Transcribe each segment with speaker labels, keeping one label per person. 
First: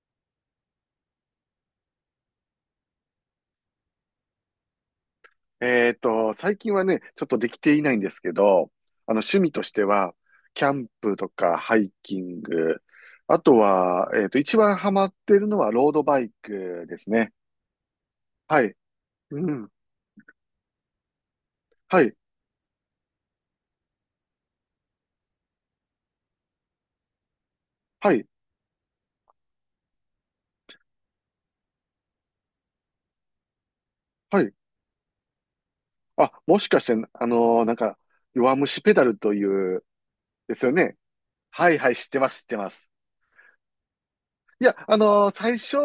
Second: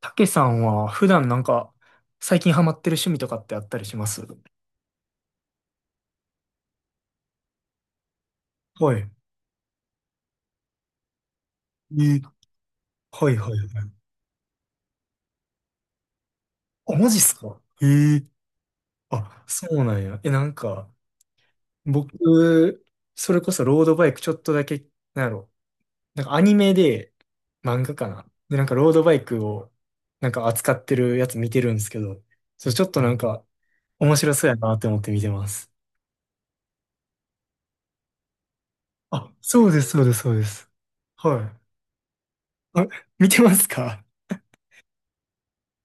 Speaker 1: たけさんは普段なんか最近ハマってる趣味とかってあったりします？
Speaker 2: 最近はね、ちょっとできていないんですけど、
Speaker 1: はい。
Speaker 2: 趣味としては、キャンプとかハイ
Speaker 1: え
Speaker 2: キ
Speaker 1: ー
Speaker 2: ング、
Speaker 1: はい
Speaker 2: あ
Speaker 1: は
Speaker 2: と
Speaker 1: いはい。
Speaker 2: は、一番ハマってるのはロードバイク
Speaker 1: あ、
Speaker 2: で
Speaker 1: マ
Speaker 2: す
Speaker 1: ジっ
Speaker 2: ね。
Speaker 1: すかえー、
Speaker 2: はい。う
Speaker 1: あ、そ
Speaker 2: ん。
Speaker 1: うなんや。え、なんか、
Speaker 2: はい。
Speaker 1: 僕、それこそロードバイクちょっとだけ、なんやろ。なんかアニメで、漫画か
Speaker 2: はい。
Speaker 1: な。で、なんかロードバイクを、なんか扱ってるやつ見てるんですけど、それちょっとなんか面白
Speaker 2: は
Speaker 1: そう
Speaker 2: い。
Speaker 1: やなって思って見てます。
Speaker 2: あ、もしかして、弱虫ペダル
Speaker 1: あ、
Speaker 2: とい
Speaker 1: そうで
Speaker 2: う、
Speaker 1: す、そうです、そうで
Speaker 2: です
Speaker 1: す。
Speaker 2: よね。
Speaker 1: は
Speaker 2: はいはい、知ってます、知ってま
Speaker 1: い。あ、
Speaker 2: す。
Speaker 1: 見てますか？
Speaker 2: いや、最初、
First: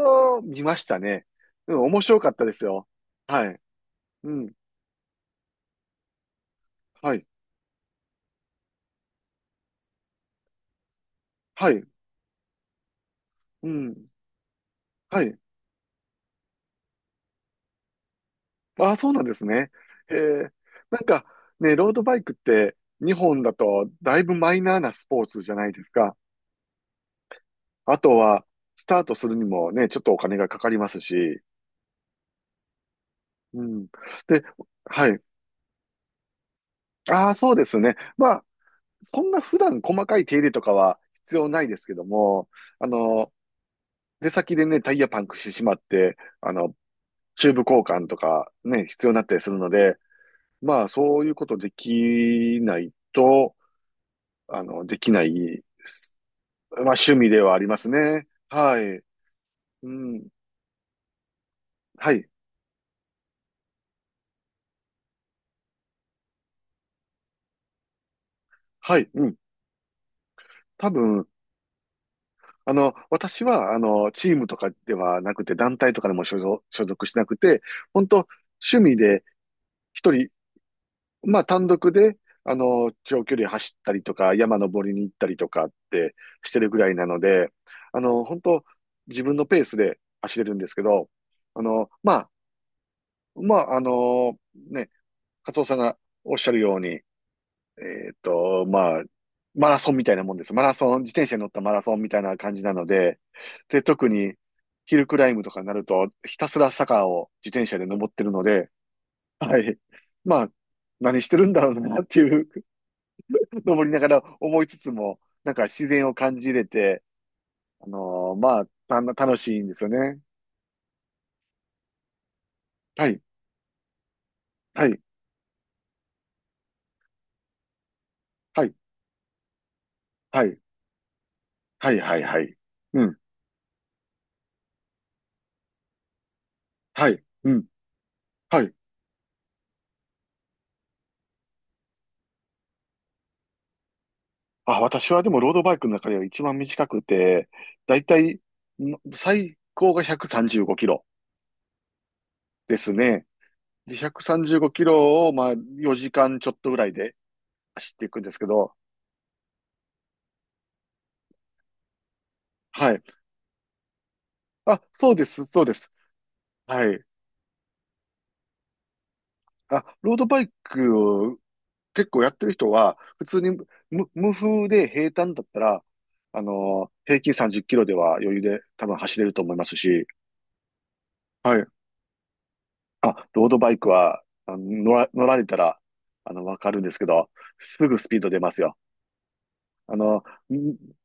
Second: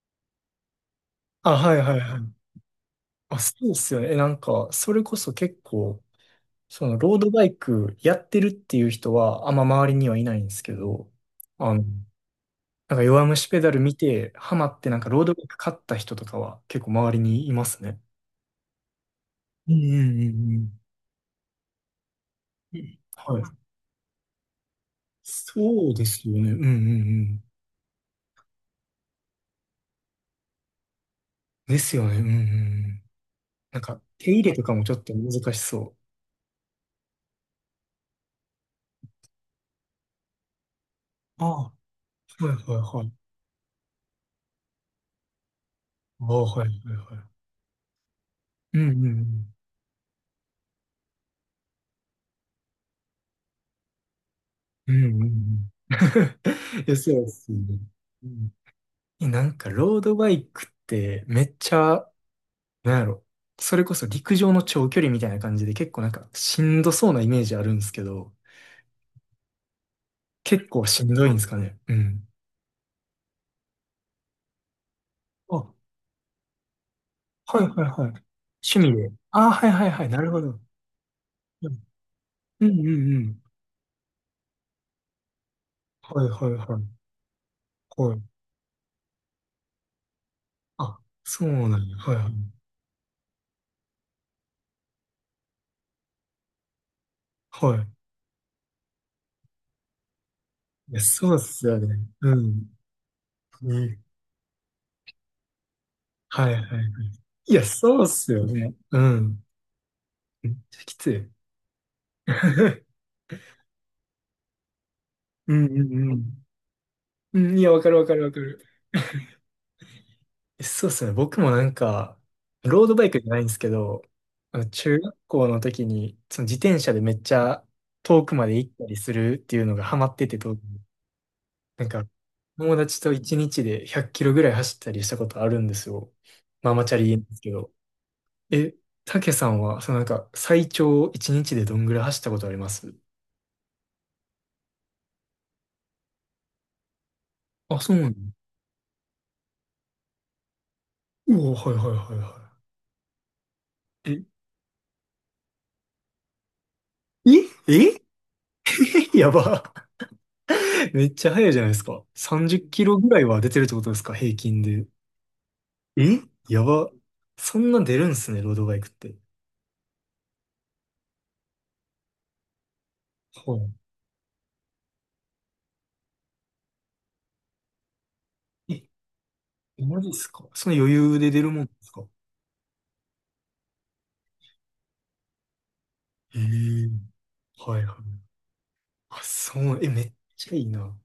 Speaker 2: 見ましたね。
Speaker 1: あ、は
Speaker 2: う
Speaker 1: い
Speaker 2: ん、
Speaker 1: はい
Speaker 2: 面
Speaker 1: は
Speaker 2: 白か
Speaker 1: い。
Speaker 2: ったですよ。
Speaker 1: あ、
Speaker 2: は
Speaker 1: そ
Speaker 2: い。
Speaker 1: うですよね。え、な
Speaker 2: う
Speaker 1: ん
Speaker 2: ん。
Speaker 1: か、それこそ結構、その、
Speaker 2: は
Speaker 1: ロー
Speaker 2: い。
Speaker 1: ドバイクやってるっていう人は、あんま周りにはいないんですけど、
Speaker 2: は
Speaker 1: あの、
Speaker 2: い。
Speaker 1: なんか弱虫ペ
Speaker 2: う
Speaker 1: ダル見
Speaker 2: ん。
Speaker 1: て、ハマって、なんかロ
Speaker 2: は
Speaker 1: ード
Speaker 2: い。
Speaker 1: バイク買った人とかは結構周りにいますね。
Speaker 2: ああ、そうなんです
Speaker 1: う
Speaker 2: ね。
Speaker 1: んう
Speaker 2: へ
Speaker 1: ん
Speaker 2: え。
Speaker 1: うん
Speaker 2: なんかね、ロードバイクって
Speaker 1: うん。
Speaker 2: 日
Speaker 1: は
Speaker 2: 本だ
Speaker 1: い。
Speaker 2: とだいぶマイナーなスポーツじゃないです
Speaker 1: そうで
Speaker 2: か。
Speaker 1: すよね。うんうんうん。
Speaker 2: あとは、スタートするにもね、ちょっとお金がかかりますし。
Speaker 1: ですよね。うんうんうん。
Speaker 2: う
Speaker 1: なん
Speaker 2: ん。
Speaker 1: か、手入
Speaker 2: で、
Speaker 1: れとかもちょっ
Speaker 2: は
Speaker 1: と
Speaker 2: い。
Speaker 1: 難しそ
Speaker 2: ああ、そうですね。まあ、そんな普段細かい手入れとかは必
Speaker 1: うあ
Speaker 2: 要ない
Speaker 1: あ、
Speaker 2: ですけど
Speaker 1: う。
Speaker 2: も、
Speaker 1: はいはい
Speaker 2: あ
Speaker 1: はい。
Speaker 2: の、出先でね、タイヤパンクしてしまって、
Speaker 1: ああ、
Speaker 2: あ
Speaker 1: はいは
Speaker 2: の、
Speaker 1: いはい。
Speaker 2: チューブ交換とか
Speaker 1: うん
Speaker 2: ね、
Speaker 1: うん
Speaker 2: 必
Speaker 1: う
Speaker 2: 要になったりす
Speaker 1: ん。
Speaker 2: るので、まあ、そういうことできないと、あの、
Speaker 1: う
Speaker 2: で
Speaker 1: んう
Speaker 2: き
Speaker 1: ん
Speaker 2: な
Speaker 1: う
Speaker 2: い
Speaker 1: ん。
Speaker 2: まあ、
Speaker 1: いや、そ
Speaker 2: 趣
Speaker 1: うで
Speaker 2: 味で
Speaker 1: す
Speaker 2: は
Speaker 1: よ
Speaker 2: ありま
Speaker 1: ね。
Speaker 2: す
Speaker 1: う
Speaker 2: ね。
Speaker 1: ん。
Speaker 2: はい。
Speaker 1: え、なんか、
Speaker 2: う
Speaker 1: ロード
Speaker 2: ん。
Speaker 1: バイクって、めっちゃ、
Speaker 2: はい。
Speaker 1: なんやろ。それこそ陸上の長距離みたいな感じで、結構なんか、しんどそうなイメージあるんですけど、
Speaker 2: はい。うん。
Speaker 1: 結構
Speaker 2: 多
Speaker 1: しんど
Speaker 2: 分、
Speaker 1: いんですかね。うん。
Speaker 2: 私は、チームとかではなく
Speaker 1: あ、
Speaker 2: て、
Speaker 1: は
Speaker 2: 団体とかでも所属しなく
Speaker 1: いは
Speaker 2: て、
Speaker 1: い
Speaker 2: 本
Speaker 1: はい。
Speaker 2: 当趣
Speaker 1: 趣味
Speaker 2: 味
Speaker 1: で。
Speaker 2: で、
Speaker 1: あ、はいはいはい。
Speaker 2: 一
Speaker 1: な
Speaker 2: 人、
Speaker 1: るほど。
Speaker 2: まあ、単
Speaker 1: うん
Speaker 2: 独で、
Speaker 1: うんうんう
Speaker 2: 長距
Speaker 1: ん。
Speaker 2: 離走ったりとか、山登りに行ったりとかって
Speaker 1: はいは
Speaker 2: し
Speaker 1: い
Speaker 2: てるぐ
Speaker 1: はい。
Speaker 2: らいなので、
Speaker 1: はい。
Speaker 2: 本当自分のペースで走れるんですけ
Speaker 1: あ、
Speaker 2: ど、
Speaker 1: そ
Speaker 2: あ
Speaker 1: うなん
Speaker 2: の、
Speaker 1: や。
Speaker 2: ま
Speaker 1: はいは
Speaker 2: あ、
Speaker 1: い。
Speaker 2: まあ、あの、ね、カツオさんがおっしゃるように、
Speaker 1: はい。
Speaker 2: まあ、マラソンみたいなもんです。マラ
Speaker 1: い
Speaker 2: ソ
Speaker 1: や、
Speaker 2: ン、自転
Speaker 1: そう
Speaker 2: 車
Speaker 1: っ
Speaker 2: に乗った
Speaker 1: す
Speaker 2: マ
Speaker 1: よ
Speaker 2: ラソ
Speaker 1: ね。
Speaker 2: ンみたい
Speaker 1: う
Speaker 2: な感じ
Speaker 1: ん。
Speaker 2: なので、で、
Speaker 1: ね。
Speaker 2: 特にヒルクライムとかになると、ひた
Speaker 1: はい
Speaker 2: す
Speaker 1: はい、
Speaker 2: ら坂を自
Speaker 1: いや、
Speaker 2: 転車で
Speaker 1: そうっ
Speaker 2: 登って
Speaker 1: す
Speaker 2: るの
Speaker 1: よ
Speaker 2: で、
Speaker 1: ね。うん。
Speaker 2: はい。ま
Speaker 1: め
Speaker 2: あ、
Speaker 1: っちゃきつ
Speaker 2: 何し
Speaker 1: い。
Speaker 2: てるんだろうなっていう、登りながら思いつつも、な
Speaker 1: う
Speaker 2: んか
Speaker 1: んう
Speaker 2: 自然
Speaker 1: ん
Speaker 2: を
Speaker 1: う
Speaker 2: 感
Speaker 1: ん。
Speaker 2: じれて、
Speaker 1: うん、いや、わ
Speaker 2: あ
Speaker 1: かるわかるわ
Speaker 2: のー
Speaker 1: か
Speaker 2: ま
Speaker 1: る。
Speaker 2: あ、た楽しいんですよね。
Speaker 1: そうっすね。僕もなんか、ロードバ
Speaker 2: は
Speaker 1: イク
Speaker 2: い、
Speaker 1: じゃないんですけど、あの
Speaker 2: は
Speaker 1: 中
Speaker 2: い、
Speaker 1: 学校の時に、その自転車でめっちゃ遠くまで
Speaker 2: は
Speaker 1: 行っ
Speaker 2: い、
Speaker 1: たりするっていうのがハマってて、
Speaker 2: は
Speaker 1: 当
Speaker 2: い、
Speaker 1: 時なん
Speaker 2: はい、
Speaker 1: か、
Speaker 2: はい、はい。
Speaker 1: 友達
Speaker 2: う
Speaker 1: と
Speaker 2: ん、
Speaker 1: 一日で100キロぐらい走ったりしたことあるんですよ。ママチャ
Speaker 2: は
Speaker 1: リ
Speaker 2: い、
Speaker 1: です
Speaker 2: う
Speaker 1: け
Speaker 2: ん、
Speaker 1: ど。
Speaker 2: はい。
Speaker 1: え、たけさんは、そのなんか、最長一日でどんぐらい走ったことあります？
Speaker 2: あ、私はでもロードバイクの中では一番短くて、
Speaker 1: あ、そ
Speaker 2: だ
Speaker 1: う
Speaker 2: い
Speaker 1: なの、
Speaker 2: たいん最高が135キロ
Speaker 1: おお、はいはいはいは
Speaker 2: ですね。で、
Speaker 1: い。
Speaker 2: 135キロを、まあ、4時間ちょっとぐらいで
Speaker 1: え、え、
Speaker 2: 走っていくんですけど、
Speaker 1: え、やば。めっちゃ速いじゃないですか。30キ
Speaker 2: は
Speaker 1: ロ
Speaker 2: い。
Speaker 1: ぐらいは出てるってことですか、平均
Speaker 2: あ、
Speaker 1: で。
Speaker 2: そうです、そうです。
Speaker 1: え、や
Speaker 2: は
Speaker 1: ば。
Speaker 2: い。
Speaker 1: そんな出るんすね、ロードバイクって。
Speaker 2: あ、ロードバイクを結構やってる人は、普通に
Speaker 1: は
Speaker 2: 無風で平坦だったら、平均30キロでは余裕で
Speaker 1: い。
Speaker 2: 多分走れると思います
Speaker 1: え、マ
Speaker 2: し、
Speaker 1: ジっすか。その余裕で出る
Speaker 2: は
Speaker 1: もん
Speaker 2: い。
Speaker 1: ですか。
Speaker 2: あ、ロードバイクは、乗られたら、
Speaker 1: え
Speaker 2: わかるん
Speaker 1: え、
Speaker 2: ですけど、
Speaker 1: はい
Speaker 2: す
Speaker 1: は
Speaker 2: ぐスピー
Speaker 1: い。
Speaker 2: ド出ますよ。
Speaker 1: あ、そう、え、
Speaker 2: あ
Speaker 1: めっ
Speaker 2: の、
Speaker 1: ちゃいい
Speaker 2: ん
Speaker 1: な。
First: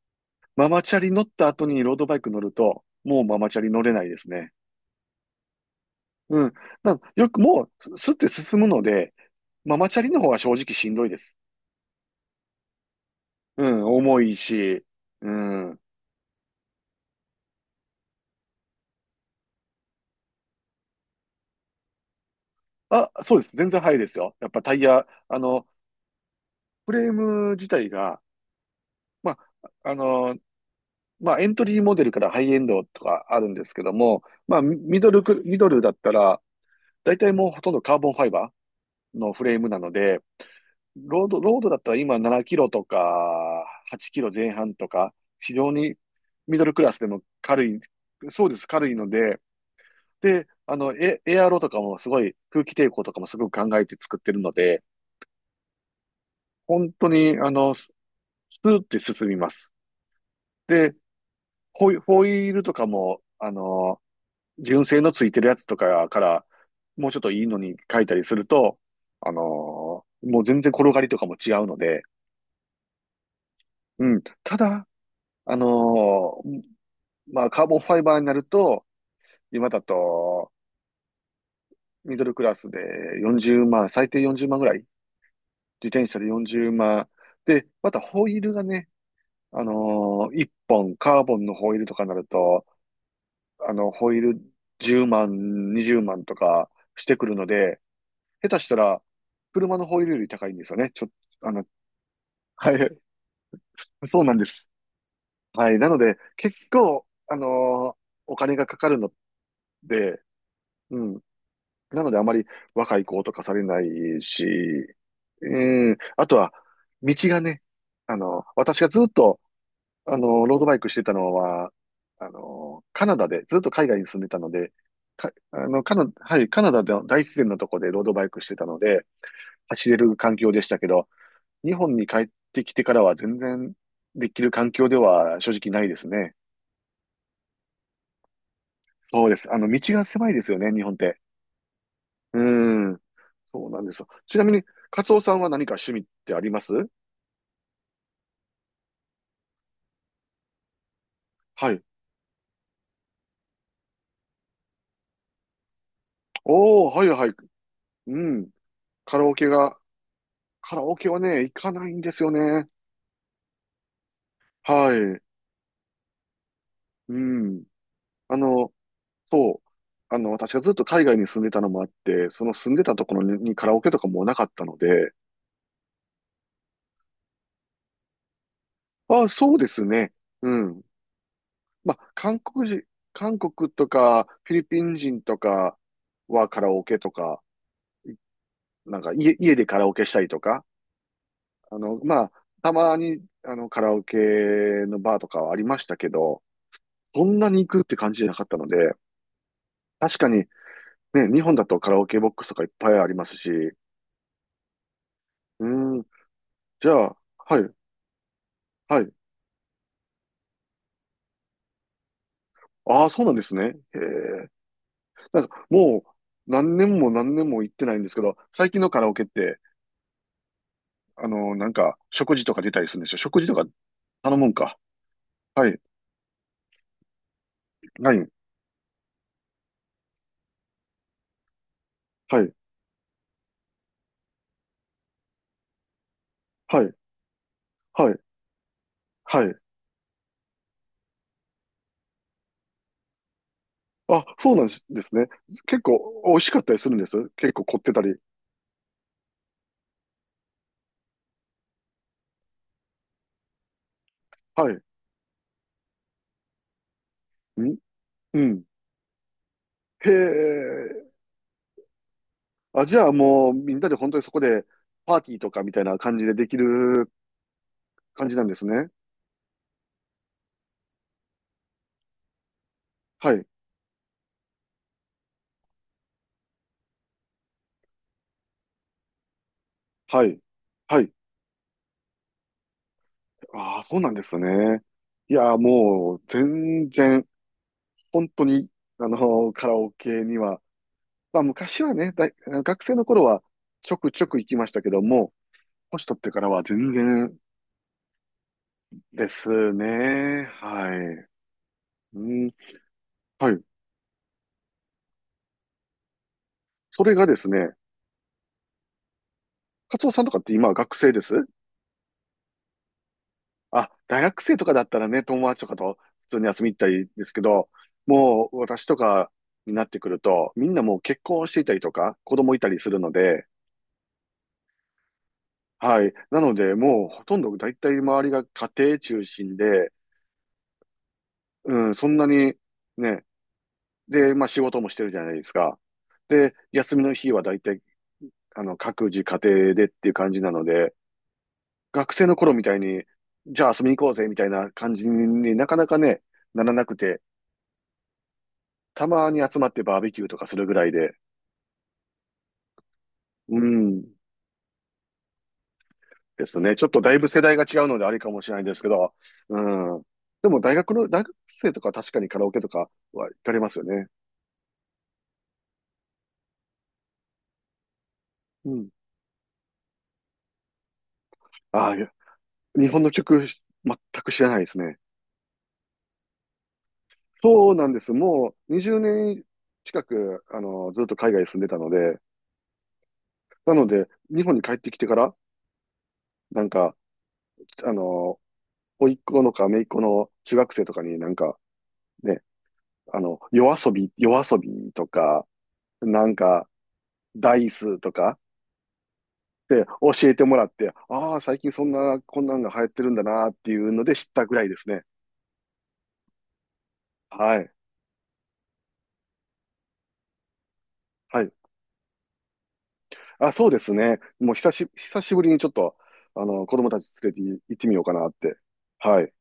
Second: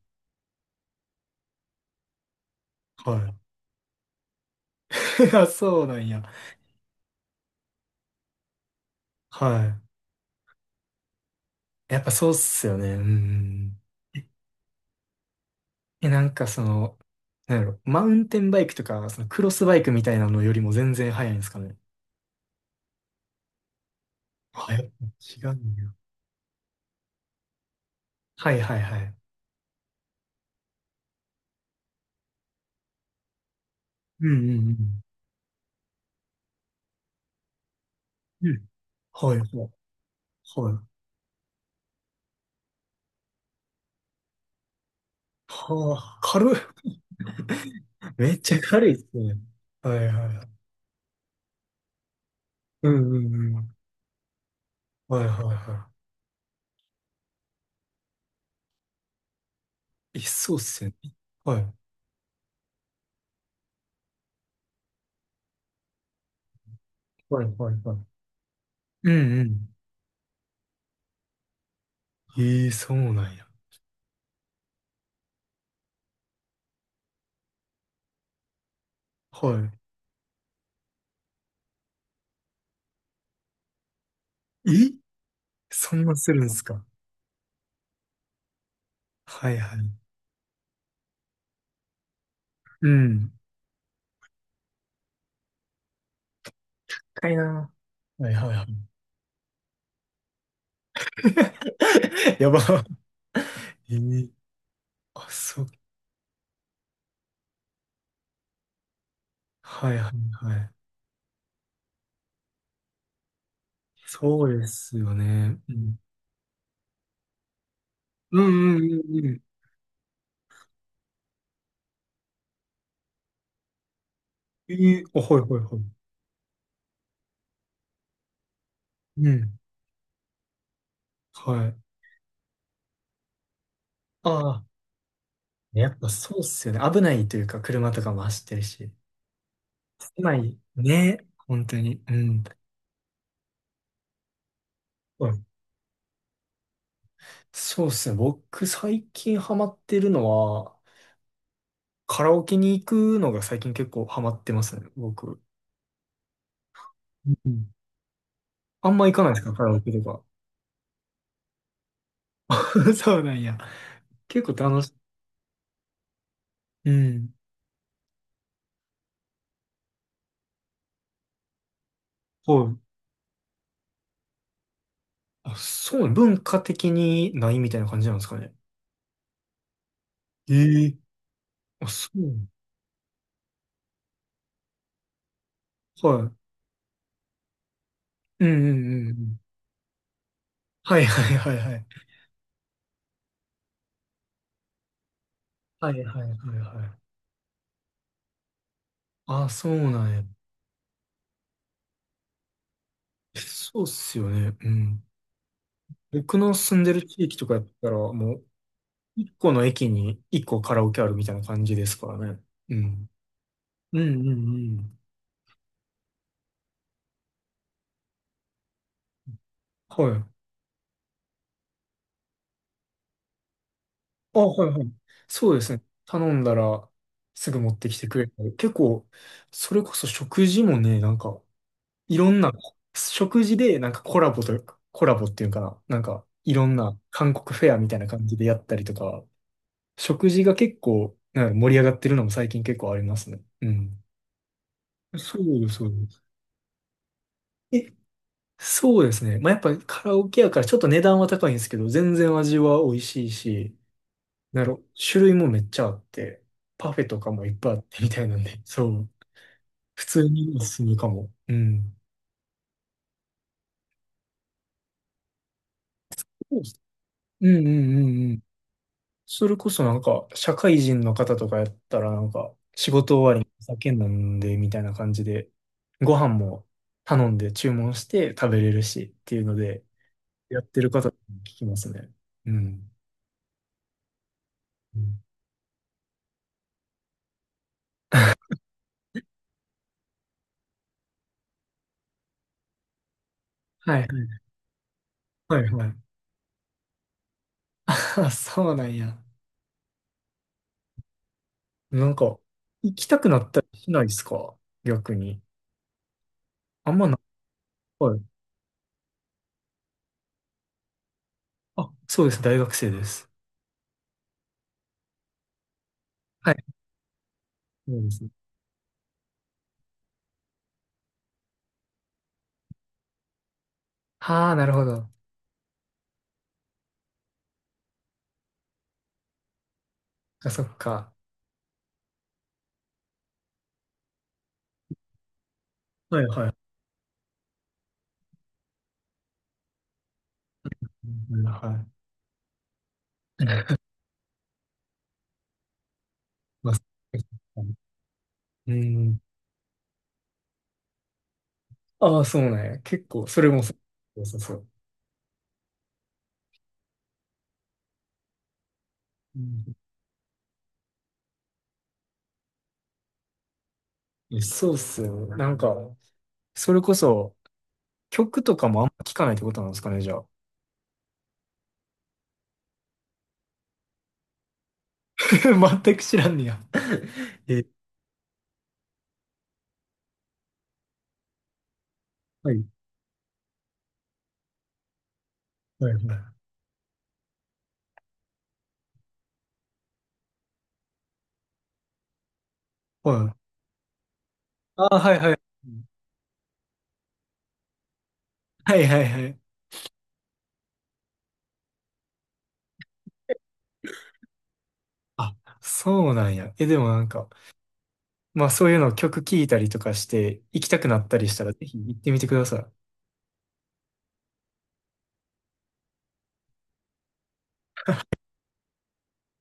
Speaker 2: ママチャリ乗った後にロードバイク乗ると、
Speaker 1: は
Speaker 2: もう
Speaker 1: い。
Speaker 2: ママチャリ乗れないですね。
Speaker 1: あ、そうなんや。
Speaker 2: うん。なよくもう、すすって進むので、マ
Speaker 1: は
Speaker 2: マチャリの方が正直しんどいです。
Speaker 1: い。やっぱそうっすよね。うんうんう
Speaker 2: う
Speaker 1: ん。
Speaker 2: ん、重いし、うん。
Speaker 1: え、なんかその、なんやろ、マウンテンバイクとか、そのクロスバイクみたいなのよりも全然速いんですかね。
Speaker 2: あ、そうです。全然速いですよ。やっぱ
Speaker 1: は
Speaker 2: タ
Speaker 1: や、
Speaker 2: イ
Speaker 1: 違
Speaker 2: ヤ、
Speaker 1: うんや。
Speaker 2: フレーム自体が、
Speaker 1: はいはいはい。
Speaker 2: まあ、あの、まあ、エントリーモデルからハイエンドとかあるんですけども、
Speaker 1: うんう
Speaker 2: まあ、
Speaker 1: ん
Speaker 2: ミドルだったら、大体もうほとんどカーボンファイ
Speaker 1: うん。
Speaker 2: バ
Speaker 1: うん、
Speaker 2: ーの
Speaker 1: はいは
Speaker 2: フ
Speaker 1: い
Speaker 2: レームなので、
Speaker 1: はい。
Speaker 2: ロードだったら今7キロとか8キロ前半とか、非常に
Speaker 1: はあ、軽い。
Speaker 2: ミドルクラスでも軽い、
Speaker 1: めっ
Speaker 2: そう
Speaker 1: ち
Speaker 2: で
Speaker 1: ゃ
Speaker 2: す、
Speaker 1: 軽
Speaker 2: 軽
Speaker 1: い
Speaker 2: い
Speaker 1: っす
Speaker 2: の
Speaker 1: ね。
Speaker 2: で、
Speaker 1: はいはいは
Speaker 2: で、
Speaker 1: い。
Speaker 2: エアロとかもすごい空気
Speaker 1: う
Speaker 2: 抵抗
Speaker 1: ん
Speaker 2: とか
Speaker 1: う
Speaker 2: もすご
Speaker 1: んう
Speaker 2: く考
Speaker 1: ん。
Speaker 2: えて作ってるので、
Speaker 1: はいはいは
Speaker 2: 本当に、スーって進みます。
Speaker 1: い。え、そうっすよ
Speaker 2: で、
Speaker 1: ね。はい。
Speaker 2: ホイールとかも、純正のついてるやつとかから、もうちょっと
Speaker 1: は
Speaker 2: い
Speaker 1: い
Speaker 2: いの
Speaker 1: はい
Speaker 2: に
Speaker 1: は
Speaker 2: 書いた
Speaker 1: い。
Speaker 2: りすると、
Speaker 1: う
Speaker 2: あ
Speaker 1: ん
Speaker 2: の
Speaker 1: うん。
Speaker 2: もう全然転がりとかも違うので、
Speaker 1: ええ、そうなんや。
Speaker 2: うん。ただ、あのーまあ、カーボンファイバーになると、今
Speaker 1: は
Speaker 2: だと、ミドルクラスで40万、最低40万ぐらい、
Speaker 1: い。
Speaker 2: 自
Speaker 1: え、そん
Speaker 2: 転
Speaker 1: な
Speaker 2: 車で
Speaker 1: するんす
Speaker 2: 40
Speaker 1: か。
Speaker 2: 万。で、またホイールがね、
Speaker 1: はいはい。
Speaker 2: 1本カーボンのホイールとかになると、
Speaker 1: うん。
Speaker 2: ホイール10万、20万とかしてく
Speaker 1: か
Speaker 2: る
Speaker 1: い
Speaker 2: の
Speaker 1: な。
Speaker 2: で、
Speaker 1: はいは
Speaker 2: 下
Speaker 1: い
Speaker 2: 手
Speaker 1: はい。
Speaker 2: したら、車のホイールより高いんですよね。ちょ、あの、
Speaker 1: やば。
Speaker 2: はい。
Speaker 1: え
Speaker 2: そう
Speaker 1: ー
Speaker 2: なんです。
Speaker 1: あ、そう。
Speaker 2: はい。なので、結構、お金がかかるの
Speaker 1: はいはい
Speaker 2: で、
Speaker 1: はい。
Speaker 2: うん。なので、あまり若い子とかされないし、
Speaker 1: そうですよね。う
Speaker 2: うん。
Speaker 1: ん。
Speaker 2: あとは、道がね、
Speaker 1: うんう
Speaker 2: 私
Speaker 1: ん
Speaker 2: が
Speaker 1: う
Speaker 2: ずっ
Speaker 1: んう
Speaker 2: と、
Speaker 1: ん。
Speaker 2: ロードバイクしてたのは、カナダで、ずっと海外に住んでたので、
Speaker 1: えー、あ、
Speaker 2: か、
Speaker 1: はいはい
Speaker 2: あ
Speaker 1: はい。
Speaker 2: の、カナ、はい、カナダの大自然のとこでロードバイクしてたので、
Speaker 1: うん。
Speaker 2: 走れる環境でしたけど、
Speaker 1: は
Speaker 2: 日
Speaker 1: い。
Speaker 2: 本に帰ってきてからは全然で
Speaker 1: あ
Speaker 2: きる
Speaker 1: あ、
Speaker 2: 環境では正直な
Speaker 1: や
Speaker 2: いで
Speaker 1: っぱ
Speaker 2: す
Speaker 1: そ
Speaker 2: ね。
Speaker 1: うっすよね。危ないというか、車とかも走ってるし。
Speaker 2: そうです。あの、道が狭い
Speaker 1: 狭
Speaker 2: です
Speaker 1: い。
Speaker 2: よね、日本っ
Speaker 1: ね。
Speaker 2: て。
Speaker 1: 本当に。う
Speaker 2: う
Speaker 1: ん。
Speaker 2: ーん。そうなんですよ。ちなみに、カツオ
Speaker 1: う
Speaker 2: さん
Speaker 1: ん、
Speaker 2: は何か趣味ってあります
Speaker 1: そうっすね。僕、最近ハマってるのは、
Speaker 2: はい。
Speaker 1: カラオケに行くのが最近結構ハマってますね。僕。
Speaker 2: おー、はいはい。
Speaker 1: うん、
Speaker 2: うん。
Speaker 1: あんま行
Speaker 2: カ
Speaker 1: か
Speaker 2: ラ
Speaker 1: な
Speaker 2: オ
Speaker 1: いです
Speaker 2: ケ
Speaker 1: か、カラ
Speaker 2: が、
Speaker 1: オケとか。
Speaker 2: カラオケはね、行かないんですよね。
Speaker 1: そうなんや。結構楽し
Speaker 2: はい。
Speaker 1: い、う
Speaker 2: う
Speaker 1: ん。
Speaker 2: ん。あの、そう。私がずっと海外に住んでたのもあって、その
Speaker 1: は
Speaker 2: 住ん
Speaker 1: い。
Speaker 2: でたところに、カラオケとかもなかったので、
Speaker 1: あ、そう、文化的にないみたいな感じなんですかね。
Speaker 2: あ、そうですね。うん。
Speaker 1: ええ。あ、
Speaker 2: ま
Speaker 1: そ
Speaker 2: あ、
Speaker 1: う。
Speaker 2: 韓国とか、フィリピン人とか
Speaker 1: はい。
Speaker 2: はカラオケとか、い
Speaker 1: うんうん
Speaker 2: なん
Speaker 1: うんう
Speaker 2: か
Speaker 1: ん。
Speaker 2: 家でカラオケしたりとか、
Speaker 1: はいはいはいは
Speaker 2: あ
Speaker 1: い。
Speaker 2: の、まあ、たまに、カラオケのバーとかはありまし
Speaker 1: は
Speaker 2: た
Speaker 1: い
Speaker 2: け
Speaker 1: はい
Speaker 2: ど、
Speaker 1: はいはい。
Speaker 2: そんなに行くって感じじゃなかったので、
Speaker 1: あ、そうなん
Speaker 2: 確
Speaker 1: や。
Speaker 2: かに、ね、日本だとカラオケボックスとかいっぱいありますし、う
Speaker 1: そうっすよね。うん。
Speaker 2: ーん、
Speaker 1: 僕の住ん
Speaker 2: じ
Speaker 1: で
Speaker 2: ゃ
Speaker 1: る
Speaker 2: あ、
Speaker 1: 地域とか
Speaker 2: は
Speaker 1: やっ
Speaker 2: い、
Speaker 1: たら、もう、
Speaker 2: はい。
Speaker 1: 一個の駅に一個カラオケあるみたいな感じですからね。う
Speaker 2: あ
Speaker 1: ん。
Speaker 2: あ、そうなんですね。へ
Speaker 1: うんうんう
Speaker 2: え。
Speaker 1: ん。
Speaker 2: なんか、もう、何年も何年も行ってないんですけど、最近のカラオケって、
Speaker 1: はい。
Speaker 2: 食事とか出たりするんでしょ食事とか頼
Speaker 1: あ、
Speaker 2: むん
Speaker 1: はい
Speaker 2: か。
Speaker 1: はい。そうで
Speaker 2: は
Speaker 1: す
Speaker 2: い。
Speaker 1: ね。頼んだらすぐ持ってきて
Speaker 2: ラ
Speaker 1: く
Speaker 2: イ
Speaker 1: れ
Speaker 2: ン。
Speaker 1: たり。結構、それこそ食事もね、なんか、いろ
Speaker 2: は
Speaker 1: んな、
Speaker 2: い。
Speaker 1: 食事でなんかコラボというか、コラボっていうのかな。なんか、いろん
Speaker 2: はい。
Speaker 1: な韓国フェアみたいな
Speaker 2: はい。
Speaker 1: 感じでやったりとか、
Speaker 2: はい。
Speaker 1: 食事が結構、なんか盛り上がってるのも最近結構ありますね。うん。
Speaker 2: あ、そうなんですね。
Speaker 1: そうです、
Speaker 2: 結
Speaker 1: そうです。
Speaker 2: 構美味しかったりするんです。結構凝っ
Speaker 1: え、
Speaker 2: てたり。
Speaker 1: そうですね。まあ、やっぱカラオケやからちょっと値段は高いんですけど、全然味は美味しいし、な
Speaker 2: は
Speaker 1: る
Speaker 2: い。
Speaker 1: 種類もめっちゃあって、パフェとかもいっぱいあ
Speaker 2: ん
Speaker 1: ってみたいな
Speaker 2: う
Speaker 1: んで、
Speaker 2: ん。
Speaker 1: そう。普
Speaker 2: へ
Speaker 1: 通におすすめか
Speaker 2: え。
Speaker 1: も。うん。
Speaker 2: あ、じゃあもうみんなで本当にそこでパーティーとかみたいな感じでで
Speaker 1: そ
Speaker 2: き
Speaker 1: うっす、
Speaker 2: る
Speaker 1: うんうんう
Speaker 2: 感
Speaker 1: んう
Speaker 2: じ
Speaker 1: ん。
Speaker 2: なんですね。
Speaker 1: それこそなんか、社会人の方とかやったらなんか、仕事
Speaker 2: は
Speaker 1: 終わり
Speaker 2: い。
Speaker 1: にお酒飲んでみたいな感じで、ご飯も頼んで注文して食べれるしっていうので、
Speaker 2: はい。
Speaker 1: やってる
Speaker 2: は
Speaker 1: 方
Speaker 2: い。
Speaker 1: に聞きますね。うん。
Speaker 2: ああ、そうなんですね。
Speaker 1: うん
Speaker 2: いやー、もう全然、本当 に、カラオケにはまあ昔はね、大学生の頃はちょ
Speaker 1: はいは
Speaker 2: くちょ
Speaker 1: い
Speaker 2: く行きましたけども、
Speaker 1: はいは
Speaker 2: 年
Speaker 1: い。
Speaker 2: 取ってからは全然
Speaker 1: あ、そうなんや。
Speaker 2: ですね。はい。
Speaker 1: なん
Speaker 2: う
Speaker 1: か、
Speaker 2: ん。
Speaker 1: 行きたくなっ
Speaker 2: は
Speaker 1: た
Speaker 2: い。
Speaker 1: りしないですか逆に。あん
Speaker 2: そ
Speaker 1: まな
Speaker 2: れ
Speaker 1: い、
Speaker 2: がですね、
Speaker 1: はい。
Speaker 2: カツオさんとかって今は学生です
Speaker 1: あ、そうです。大学生です。
Speaker 2: あ、大学生とかだったらね、友達とかと普通に
Speaker 1: は
Speaker 2: 遊
Speaker 1: い。
Speaker 2: びに行ったりですけど、
Speaker 1: そうですね。
Speaker 2: もう私とかになってくると、みんなもう結婚していたりとか、子供いたりするので、
Speaker 1: ああ、なるほど。
Speaker 2: はい。なので、もうほとんど大体周りが家庭中心で、
Speaker 1: あ、そっか。
Speaker 2: うん、そんなにね、で、まあ仕事もしてるじゃないですか。
Speaker 1: はいはい。
Speaker 2: で、休みの日は大体、各自家庭でっていう感じなので、
Speaker 1: うん、は
Speaker 2: 学生の頃みたいに、じゃ
Speaker 1: い。
Speaker 2: あ遊びに行こうぜみたいな感じになかなかね、な
Speaker 1: ま
Speaker 2: ら
Speaker 1: あ、そう
Speaker 2: なく
Speaker 1: で
Speaker 2: て、
Speaker 1: すね、う
Speaker 2: た
Speaker 1: ん。
Speaker 2: まに集まってバーベキューとかするぐらいで、
Speaker 1: ああ、そうね。結構、それ
Speaker 2: う
Speaker 1: もそ
Speaker 2: ん、
Speaker 1: う。そうそう。
Speaker 2: ですね。ちょっとだいぶ世代が違うのであれかもしれないですけど、
Speaker 1: う
Speaker 2: う
Speaker 1: ん、
Speaker 2: ん。でも大学生とか確かにカラオケとかは行かれますよね。
Speaker 1: そうっすよね。なんか、それこそ、曲とか
Speaker 2: う
Speaker 1: もあん
Speaker 2: ん。
Speaker 1: ま聞かないってことなんですかね、じゃあ。
Speaker 2: ああ、いや日本の曲全く知らないですね。
Speaker 1: 全く知らんねや。え、
Speaker 2: そうなんです。もう20年近く、ずっと海外に住んでたので、
Speaker 1: はい。
Speaker 2: なので、日本に帰ってきてから、
Speaker 1: はいはい。
Speaker 2: なんか、あの、甥っ子のか姪っ子の中学生とかになんか、ね、
Speaker 1: はい。
Speaker 2: 夜遊び
Speaker 1: ああ、
Speaker 2: と
Speaker 1: はいはい。
Speaker 2: か、なんか、ダイスとか
Speaker 1: はいはいはい。
Speaker 2: って教えてもらって、ああ、最近そんな、こんなんが流行ってるんだなっていうので知ったぐらいですね。
Speaker 1: あ、そうなんや。え、でもなんか、
Speaker 2: はい。
Speaker 1: まあそういうのを曲聴いたりとかして行きたくなったりし
Speaker 2: は
Speaker 1: たら
Speaker 2: い。
Speaker 1: ぜひ行ってみてください。
Speaker 2: あ、そうですね。もう久しぶりにちょっと、子供たち連れて行ってみようかなって。はい。